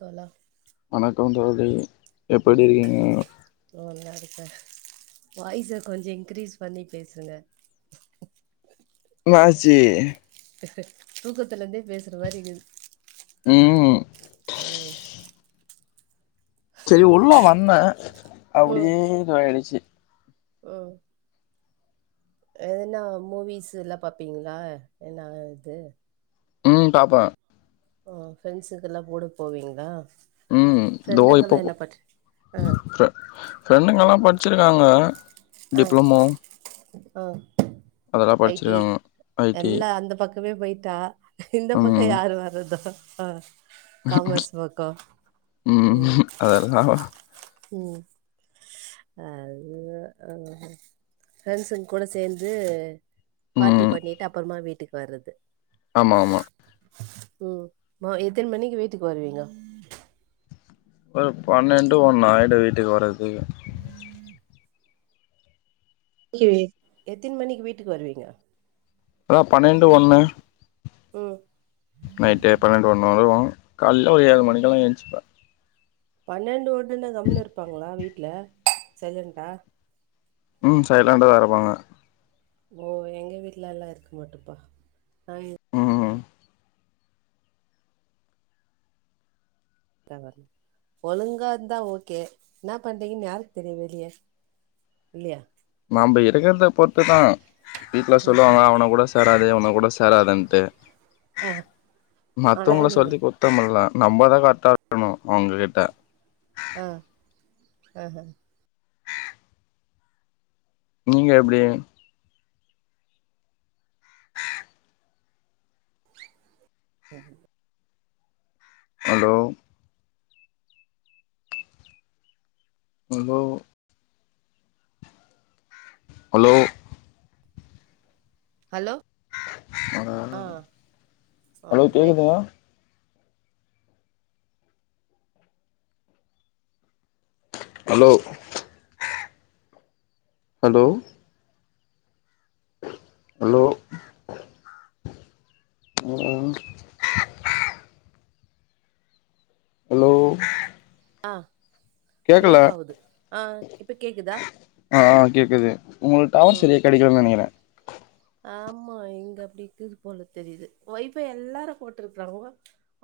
தோழா வணக்கம் தோழி எப்படி ம் இருக்கீங்க நல்லா இருக்கே வாய்ஸ கொஞ்சம் இன்க்ரீஸ் பண்ணி பேசுங்க என்னாச்சி தூக்கத்துலந்தே பேசுற மாரி இருக்குது ம் ஓ செரி உள்ள வந்தேன் அப்டியே இதுவாயிடுச்சு ஓ எதுனா மூவிஸ் ல்லாம் பாப்பீங்களா என்னா இது ம் பாப்பே ஆ ஃப்ரெண்ட்ஸ்க்குல்லா கூட போவீங்களா ம் தோ இப்போ ஃப்ரெண்டுங்கல்லா என்ன பண் ஆ ஃப்ர வஃப்ரெண்டுங்கல்லா படிச்சிருக்காங்க ஆ டிப்ளமோ ஆ அதெல்லா ஐ டி படிச்சிருக்காங்க ஐ டி எல்லா அந்த பக் பக்கமே போய்ட்டா இந்த பக்கம் ம் யாரு வர்றது ஆ காமஸ் ஒர்க்கோ ம் ம் அது அவ் வவ ப்ரெண்ட்ஸுங்க கூட சேர்ந்து பார்ட்டி ம் பண்ணிட்டு அப்றமா வீட்டுக்கு வர்றது ஆமா ஆமா ம் மோ எத்தின மணிக்கு வீட்டுக்கு வருவீங்க ஒரு பன்னெண்டு ஒன்னு ஆயுடும் வீட்டுக்கு வர்றதுக்கு இல்லயே எத்தின் மணிக்கு வீட்டுக்கு வருவீங்க அதான் பன்னெண்டு ஒண்ணு ம் நைட்டு பன்னெண்டு ஒன்னு வருவோம் காலையில ஒரு ஏழு மணிக்குல்லாம் எஜ்ச்சுப்பே பன்னெண்டு வன்ட்டுன்னா கம்முன்னு இருப்பாங்களா வீட்டுல சைலன்டா ம் சைலண்டா தா இருப்பாங்க ஓ எங்க வீட்டு்லல்லாம் இருக்க மாட்டோம்ப்பா நா எ ம் [unintelligible] ஒழுங்கா இருந்தா ஓகே என்னா பண்றீங்கன்னு யாருக்கு தெரியும் வெளிய இல்லையா நம்ப இருக்கறத பொறுத்துதான் வீட்ல சொல்லுவாங்க அவனுங்க கூட சேராத இவனுங்க கூட சேராதுன்ட்டு ஆ ஆனா மத்தவங்கள நீங்க சொல்லி குத்தம் இல்ல நம்மதா கரெக்டா இருக்கணும் அவங்க கிட்ட ஆ ஆஹ நீங்க எப்டி ஆஹ ஹலோ ஹலோ ஹலோ ஹலோ ஆ அ ஆ ஹலோ பிரேக் கேக்குதுங்களா ஹலோ ஹலோ ஹலோ ஆ ஹலோ அ கேக்கல பிரேக் ஆவுது ஆ இப்ப கேக்குதா அ அ கேக்குது உங்குளுக் டவர் ம் செரியா கெடைக்கிலன் நெனைக்கிறே ஆமா இங்க அப்டி இக்குது போல தெரிது ஒய்ஃபை எல்லாரு போட்ருக்றாங்கோ அ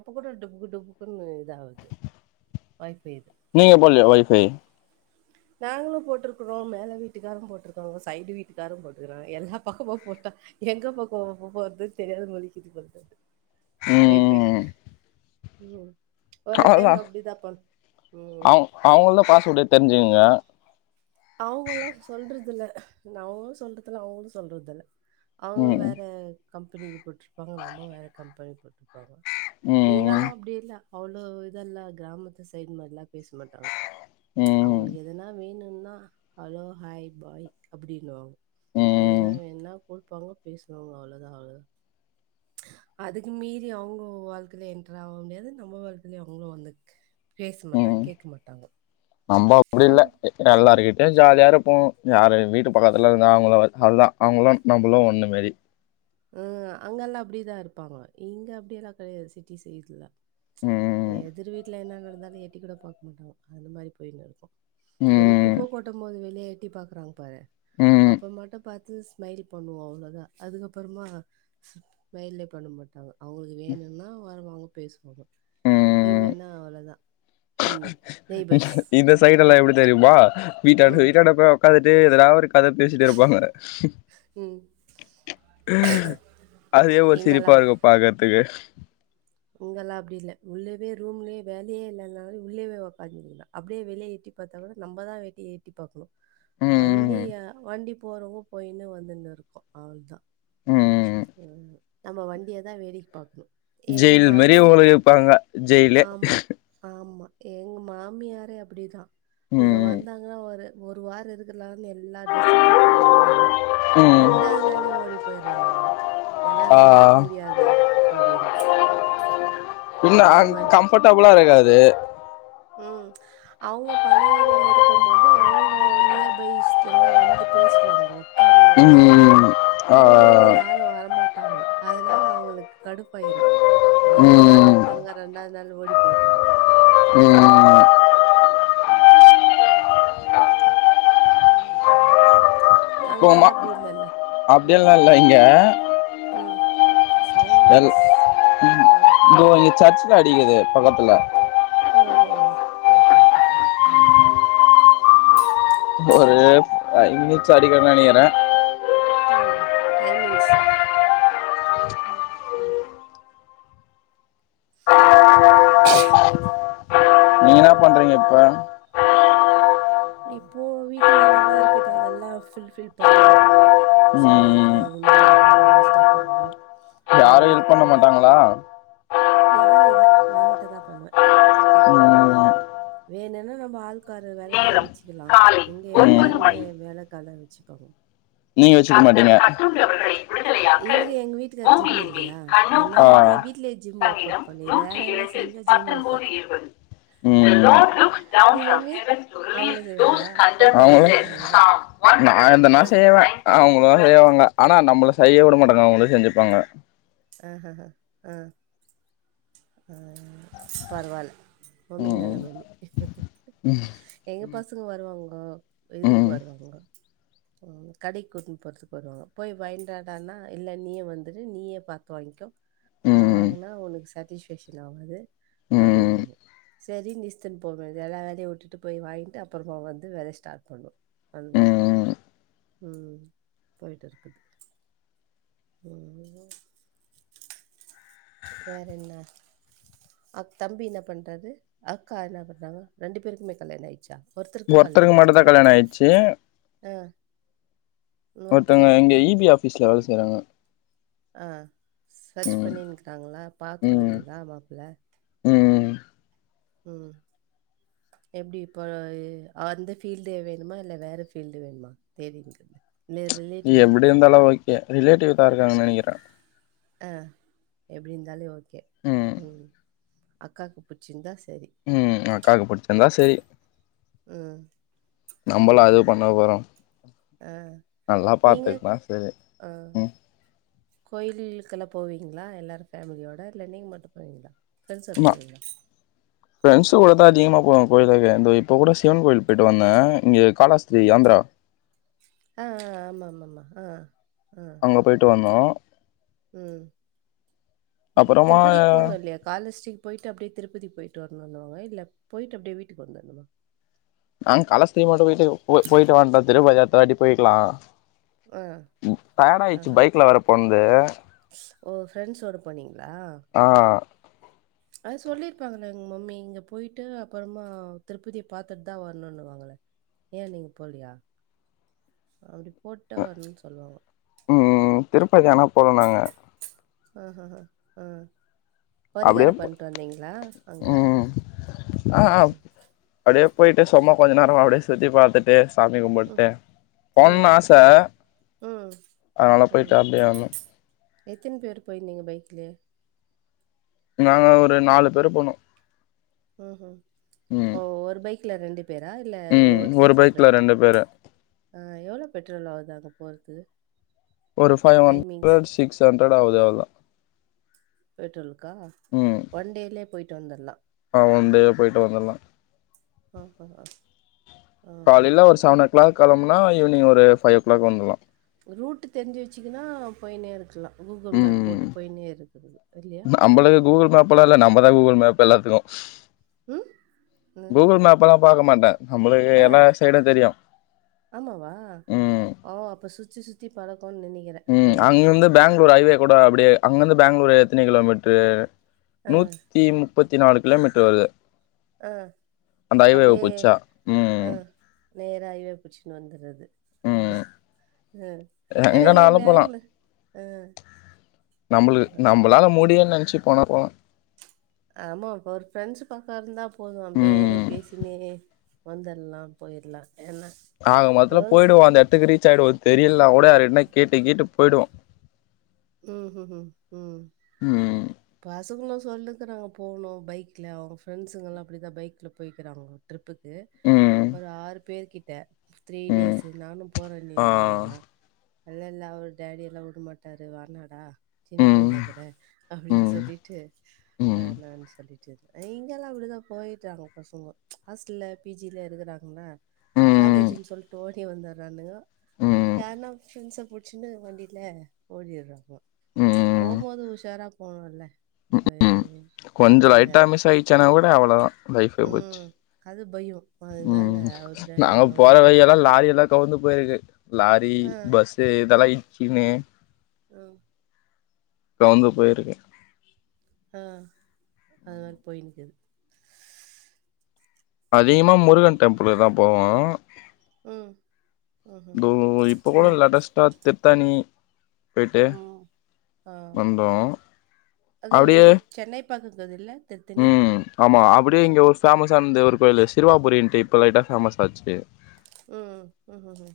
இப்ப கூட டுபுக்கு டுபுக்குன்னு இதாவுது ஒய்ஃபை நீங்க போட்லியா ஒய்ஃபை நாங்களு போட்ருக்குறோ மேல வீட்டுக்காரும் போட்ருக்காங்கோ சைடு வீட்டுக்காரும் போட்டுகறாங் எல்லா பக்கமு போட்டா எங்க பக்கோ குப்போறது தெரியாத முழிக்குது [inaudible] ஒய்ஃபை ம் ஒரு அவுள்தா டைம் அப்டிதா பண் ம் அவ் அவுங்கள்து பாஸ்வேடு தெரிஞ்சுக்ங்க அவுங்கல்லா சொல்றதில்ல நவுங்குளு சொல்றதில்ல அவுங்குளு சொல்றதில்ல அவுங்க ம் வேற கம்பெனி இது போட்ருப்பாங்க நம்ம வேற கம்பெனி போட்ரு காங்க ம் இங்கல்லா அப்டி இல்ல அவ்ளோ இதெல்லா கிராமத்து சைடு மார்லா பேச மாட்டாங்கோ ம் அவுங்களுக்கு எதுனா வேணுன்னா ஹலோ ஹாய் பாய் அப்டின்னுவா எதுனா ம் வேண்ணா குடுப்பாங்கோ பேசுவாங்கோ அவ்ளதா அவ்ளதா அதுக்கு மீறி அவுங்க வாழ்க்கைல என்ட்ர் ஆவ் முடியாது நம்ப வாழ்க்கைலியு அவுங்குளு வந்துக் பேச ம் மாட்டாங் ம் கேக்க மாட்டாங்கோ நம்ப அப்டி இல்ல எ எல்லாருகிட்டியு ஜாலியாரு ப்போ யாரு வீட்டு பக்கத்துல இருந்தா அவுங்களுவ அதுதா அவுங்களும் நம்பளு ஒன்னு மேரி அ அங்கல்லா அப்டிதா இருப்பாங்க இங்க அப்டியெல்லா கெடையாது சிட்டி சைடுல ம் எதிர் வீட்ல என்ன நடந்தாலு எட்டி கூட பாக் மாட்டாங் அந்த மாரி போயின்னுருக்கு இது ம் குப்ப கொட்டம் போது வெளிய எட்டி பாக்றாங் பாரு ம் அப்ப மட்டு பாத்து ஸ் மைல் பண்ணுவோ அவ்ளோதா அதுக்கப்புறமா ஸ்மைலே பண்ண மாட்டாங்கோ அவுங்களுக்கு வேணுன்னா வருவாங்க பேசுவாங்கோ இல்லேன்னா அவ்ளதா இந்த இந்த ஆ சைடெல்லா எப்டி தெரியுமா வீட்டான்ட ம் வீட்டான்டப்போய் ஒக்காந்துட்டு எதானா ஒரு கத பேசிட்டிருப்பாங்க ம் அதே ஒரு சிரிப்பாருக்கு பாக்கறதுக்கு இங்கெல்லா அப்டி இல்ல உள்ளேவே ரூம்லியே வேலையே இல்லனாலு உள்ளேவே ஒக்காந்திகினு அப்டே வெளே எட்டி பாத்தா கூட நம்பதா வெளிய எட்டி பாக்குணு ம் வண்டிய வண்டி போறவங்க போயினு வந்துன்னு இருக்கு அவுள்தா ம் அ நம்ம வண்டியதா வேடிக் பாக்ணு ஜெயில் மரியே உங்குளுக்கு இப்ப அங்க ஜெயிலே எங் மாமியாரே அப்டிதா இங்க ம் வந்தாங்கனா ஒரு ஒரு வார இருக ளான் எல்லா டிரெஸ்ஸூ தூக்கிண்டு வருவாங்கோ ம் ரெண்டாவ்து நாளே ஓடி போய்ரன்னுவாங்கோ என்னால ஆ இங்க இருக் முடியாது அப்டின்ட்டு இன்னு அங் கம்ஃபடபுளா இருகாது ம் அவுங்க பழைய ஏரியால இருக்கம் போது அவுங்கோ நியர் பைஸ்தெல்லா வந்து பி பேசுவாங்கோ ஒக்காந்தின் பேசுவாங்கோ ம் ஆ இங்க வந்து யாரு வரமா ட்டாங்கோ அதுனால அவுங்களுக்கு கடுப்பாயிரு ஒரு நாள் ம் இருப்பாங்க ரெண்டாவ்து நாள் ஓடி போயிருவாங்கோ ஆ ம் ம் கோவ்மா அங்கெல்லாம் அப்படி இல்லல்ல. அப்டி எல்லா இல்ல இங்க ம். சவுண்ட் எல் நாய்ஸ். ம் தோ இங்க சர்ச்ல அடிக்கிது பக்கத்துல ஓஹோ ஓகே ஓகே ஓகே ம் ஒரு ம். ஃபை மினிட்ஸ் அடிக்குன் நெனைக்கிறே ம் டைமிங்ஸ் ம் ம் நீங்க என்னா ம். பண்றீங்க இப்ப இப்போ வீட்டு வேல எல்லா இருக்குது அதல்லா ஃபுல்ஃபில் பண்ணனு சாமான கழுகணுன் நாஷ்டா பண்ணு யாரும் பண்ண மாட்டாங்களா யாரு இல்ல நா மட்டுந்தா பண்ணுவே ம் வேணுனா நம்ப ஆள்காரு வேலக்கார் வ நேரம் ச்சுக்லா காலை இங்கே ஒன்பது எல்லாருமே மணி வேலக்கல வச்சுப்பாங்கோ நீங்க வச்சுக்க மாட்டீங்க விடுதலையாக்க இவரு எங்க வீட்டுக்கார் ஜிம் பூமியின் மேல் இல்லையா அதனால நீ கண்ணோக்கமானார் வீடலயே ஜிம் ஒர்க் அவுட் சங்கீதம் பண்ணு இது நூற்றி வேல ல பத்தொன்பது இருபது ம் [inaudible] உங்கள் மம்மி அவங்களே செய்வாங்களா ஹெல்ப் பண்ண மாட்டீங்களா நீங்கள் நா இந்த நா செய் அ அவங்கள செய்யவாங்க ஆனா நம்பள செய்ய விட மாட்டாங்க அவங்களே செஞ்சுப்பாங்க ஆ ஹ்ஹ ஆ பரவால்ல மம்மி நல்ல ம், மம்மி எங்க பசங்க வருவாங்கோ இதுக்கு ம், வருவாங் ஒங்க ஒ கடைக்கு கூட்டின்னு போறத்துக்கு வருவாங்க போய் பயண்டாடானா இல்ல நீயே வந்துடு நீயே பாத் கு வாங்கோ நா ம், வாங்குனா உனக்கு சாட்டிஸ்ஃபேக்ஷன் ஆவாது ம், அப்டின்னுவாங்கோ சேரினு இஸ்துன்டு போவே இது எல்லா வேலயு விட்டுட்டு போய் வாங்கிட்டு அப்புறமா வந்து வேல ஸ்டார்ட் பண்ணு அது மாரி ம். ம் போயிட்டு இருக்குது ம் வேற என்ன அ தம்பி என்ன பண்றது அக்கா என்ன பண்றாங்க ரெண்டு பேருக்குமே கல்யாண ஆயிடுச்சா ஒருத்தருக்கா கல்யாண ஒருத்தருக்கு மட்டு ஆயிடுச்சா தா நீங்க கல்யாண ஆயிடுச்சு ஆ இன்னொருத்தரு ஒருத்தவுங்க இங்க இபி ஆபிஸ்ல வேல செய்றாங்க ஆ சர்ச் ம் பண்ணினுக்கிறாங்களா ம் பாத்துன்னுக்கிறீங்களா மாப்பிள ம் ம் எப்டி இப்போ அந்த ஃபீல்டே வேணுமா இல்ல வேற ஃபீல்டு வேணுமா தேடின்னுக்குது இல்ல ரிலேட்டிவ் எப்டி இருக்கிறாங்களா இருந்தாலு ஓகே ரிலேட்டிவ் தா இருக்காங்கன்னு நினைக்கிறே ஆ எப்டி இருந்தாலே ஓகே ம் அக்காக்கு புடிச்சிருந்தா செ ம் அக்காக்கு புடிச்சிருந்தா சேரி ம் நம்பலா அது ம்ஹூம் பண்ண போறோ ஆ நல்லா நீங்க பாத்துக்குனா சேரி ம் கோயிலுகிலுக்கெல்லா போவீங்ளா எல்லாரு ஃபேமிலியோட இல்ல நீங்க மட்டு போவீங்களா ஃப்ரெண்ட்ஸோட நா போவீங்களா பிரணஸ் கூடதா அதிகமா போனோ கோயில்கோவிலா தோ போனா போயிருவே ந்த இப்ப கூட சிவன் கோயில் போயிட்டு வந்த இங்க காலாஸ்தீரி ஆந்திரா ஆ ஆ ஆமா ஆமா ஆமா ஆ ஆ அங்க போயிட்டு வந்தோ ம் அப்புறமா திருப்பதிக்கு போணு இல்லியா காலஸ்டிக் போயிட்டு அப்டியே திருப்திக்கு போயிட்டு வரனுனு வாங்க இல்ல போயிட்டு அப்டியே வீட்டுக்கு வந்துரனுமா நாங் காலஸ்திரீ மட்டு வீட்டுக்க போய்ட்டு வீட்டு போயிட்டு வண்டோம் திருப்பதி அடுத்த வாட்டி போயக்கலாம் ஆ ம் டடாயிடுச்சு பைக்ல வேற போன்து ஸ் ஓ ப்ரெண்ட்ஸ் ஒ ட போனீங் ஆ அது சொல்லிருப்பாங்களே ங்க மம்மி இங்க போயிட்டு அப்றமா திருப்பதிய பாத்துட்டு தா வரணும்னு‌ வாங்களே ஏ நீங்க போலியா போட்டோ வரணுனு சொல்லுவாங்க திருப்பதிதா ஆனா போனுனாங்க ஆ ஆ அ ஆ பரிகார அப்டியே பண்ட்டு வந்தீங்ளா அங்க ம் ஆ அப்டியே போயிட்டு சும்மா கொஞ்ச நேர அப்டிய சுத்தி பாத்துட்டு சாமி கும்புட்டு போனுன் ம் ஆச ம் ம் அனால போயிட்டு அப்டியே வந்தோ எத்தின் பேர் போயிருந்தீங்க பைக்லயே நாங்க ஒரு நாலு பேரு போனோ ம்ஹ்ம் ம் ஓ ஒரு பைக்ல ரெண்டு பேரா இல்ல ம் ஒவ்வொருசு ஒரு பைக்ல செப்ரேட் ரெண்டு பேரு ஆ எவளோ பெட்ரோல் ஆகுது அது போறத்துக்கு ஒரு ஃபைவ் ஹண்ரட் சிக்ஸ் ஹண்ரட் ஆவுது அவள்தா பெட்ரோலுக்கா வண்டீலே போய்ட்டு வந்துர்லா அவன்டையே போய்ட்டு வந்துர்லா ஆ ஆ ஆ ஆ ப்ளா களம்புனா ஈவ்னங் ஒரு ஃபையோ க்ளாக் வந்துர்லா ரூட்டு தெரிஞ்சு வச்சுகுனா போய்னே இருக்கலா கூகுள் மேப் ம் போட்டு போய்னே இருக்குறது இல்லையா தா கூகுள் மேப் எல்லாத்துக்கு ம் ம் கூகுள் மேப்பல்லா பாக்க மாட்ட ஆ ஆமாவா ம் ஓ அப்ப சுத்தி சுத்தி பழக் ம் அங்கர்ந்து பேங்ளூர் ஐவே கூட அப்டியே அங்கர்ந்து பேங்ளூரு எத்தினி கிலோமீட்ரு ஆ நூத்தி முப்பத்தி நாலு கிலோமீட்டர் வருது ஆ அந்த ஐவே‌வ புச்சா ம் ம் நேரா ஐவே புச்சுனு வந்துர்றது ம் அ அனா இ எங்கனாலு வேங்ல ஆ நம்ப்ளு ஆஹா. நம்பளால முடியுன் நென்ச்சு போனா போலா ஆமா இப்ப ஒரு ஃப்ரெண்ட்ஸு பக்கொ இருந்தா போது அப்டியே ம் பேசின்னே வந்துர்லா போய்ர்லா ஆக மொத்துல போய்டுவோ அந்த கெடத்துக்கு ரீச் ஆயிடுவோ தெரியல்னா கூட யாரு கிட்னா கேட்டு கேட்டு போயிடுவோ ம் ஹ்ம் ஹ்ம் ம் ம் பசங்குலு சொல்லுக்குறாங்க போணு பைக்ல அவ ஃப்ரெண்ஸுங்கல்லா அப்டிதா பைக்ல போய்க்கிறாங்க ட்ரிப் புக்கு ம் ஒரு ஆறு பேர் கிட்ட த்ரீ ம் டேஸு நானு ஆ போறனிருந்தானுங்க இல்ல இல்ல அவ டேடியெல்லா உடு மாட்டாரு டு வேணாடா சின்ன ம் பைனா இக்குற அப்டின் ம் சொல்லிட்டு ம் வேணான் சொல்லிட்டு அ இங்கெல்லா அப்டிதா போயிட்றாங்கொ பசங்கொ ஹாஸ்டல்ல பிஜில இருக்குறாங்கன ம் காலேஜின் சொல்ட்டு ஓடி வந்துர்றானுகொ ம் யார்னா ஃப்ரெண்ஸ புடிச்சினு வண்டியில ஓடிர்றாங்கொ போம்போது உஷாரா போணுல்ல ம் ம் கொஞ்சொ லைட்டா மிஸ் ஆயிட்ச்சன்னா கூட அவ்ளோதா லைஃபே போச்சி ம் அது பயோ ம் அதனால ம் அவர் டாடி நாங்க அவ்வளவா போற விடுறது வழியெல்லா லாரியெல்லா கௌந்து [unintelligible] லாரி ஆ பஸ்ஸு இதெல்லா இட்ச்சியினு அ கௌந்து போய்ருக்கு ஆ அது மாரி போயின்க்குது அதிகமா முருகன் டெம்புலுக்கு தா போவோ ம் தோ ம்ஹ்ஹும் இப்பொக் கூட ம் லேட்டஸ்ட்டா திர்த்தாணி போய்ட்டு ம் ம். ஆ வந்தோ அப்டியே பாக்கததில்ல ம் ஆமா அப்டியே இங்க ஒரு ஃபேம ஸா அந்த ஒரு கோய்லு சிர்வாபுரின்ட்டு இப்ப லைட்டா ஃபேமஸ் ஆச்சே ம் ம் ம் ஹ்ம் ஹ்ம்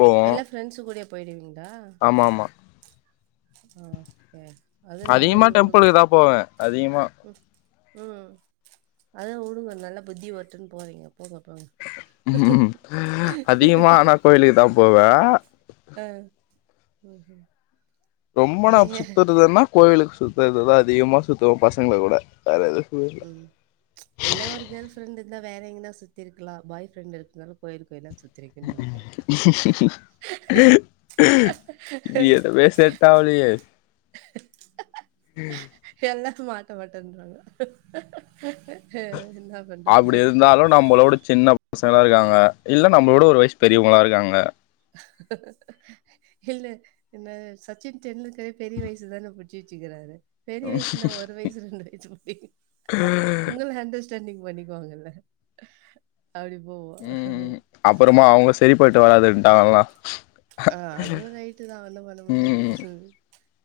போவோ எல்லா ஃப்ரெண்ட்ஸுங் கூடயே போய்டுவீங்ளா ஆமா ஆமா ஆகே அது அதிகமா நல்லது உடுங்க டெம்பிளுக்கு தா போவே அதிகமா ம் ம் அதா உடுங்க நல்ல புத்தி வரட்டுன் போறீங்க போங்க போங்க அதிகமா ஆனா கோயிலுக்கு தா போவ அ ம் ம் ரொம்ப நா சுத்துறதுன்னா. கோவிலுக்கு சுத்துறதுதான் அதிகமா சுத்துவோம் பசங்களு கூட வேறது ம் எல்லா ஒரு கேர்ள் ஃப்ரெண்டு இருந்தா வேற எங்கன சுத்தி இருக்கலாம், பாய் ஃப்ரெண்டு இருந்தால கோயில் கோயிலா சுத்தி எதுவுமே செட் ஆவலையே உம் [unintelligible] மாட்ட மாட்டேன்றாங்க என்ன பண்றது அப்படி இருந்தாலும் நம்மளோட சின்னப் பசங்களா இருக்காங்க. இல்ல நம்மளோட ஒரு வயசு பெரியவங்களா இருக்காங்க. இல்ல இந்த சச்சின் டெண்டுல்கரே பெரிய வயசில் தான பு ட்ச்சு வச்சுக்கிறாரு பெரிய வயசுன ஒரு வயசு ரெண்டு வயசு [unintelligible] ஒங்கள ஹண்ட ட்ரெண்டிங் பண்ணிக்குவாங்கல்ல அப்டி போவோ. போயிட்டு வராதுட்டாங்கல்லா ஆ அதுவும் ரைட்டு தான். ஒண்ணும் பண்ண முடியாது ம்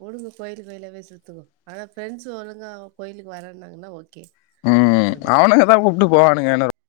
ஒழுங்க கோயிலு கோயிலாவ சுத்துக்க ஆனா ஃப்ரெண்ட்ஸ் ஒழுங்கா கோயிலுக்கு வராங்கன்னா ஓகே ம் போங்க. அவனுக்க தா ம். கூப்புட்டு போவானுங்க என்ன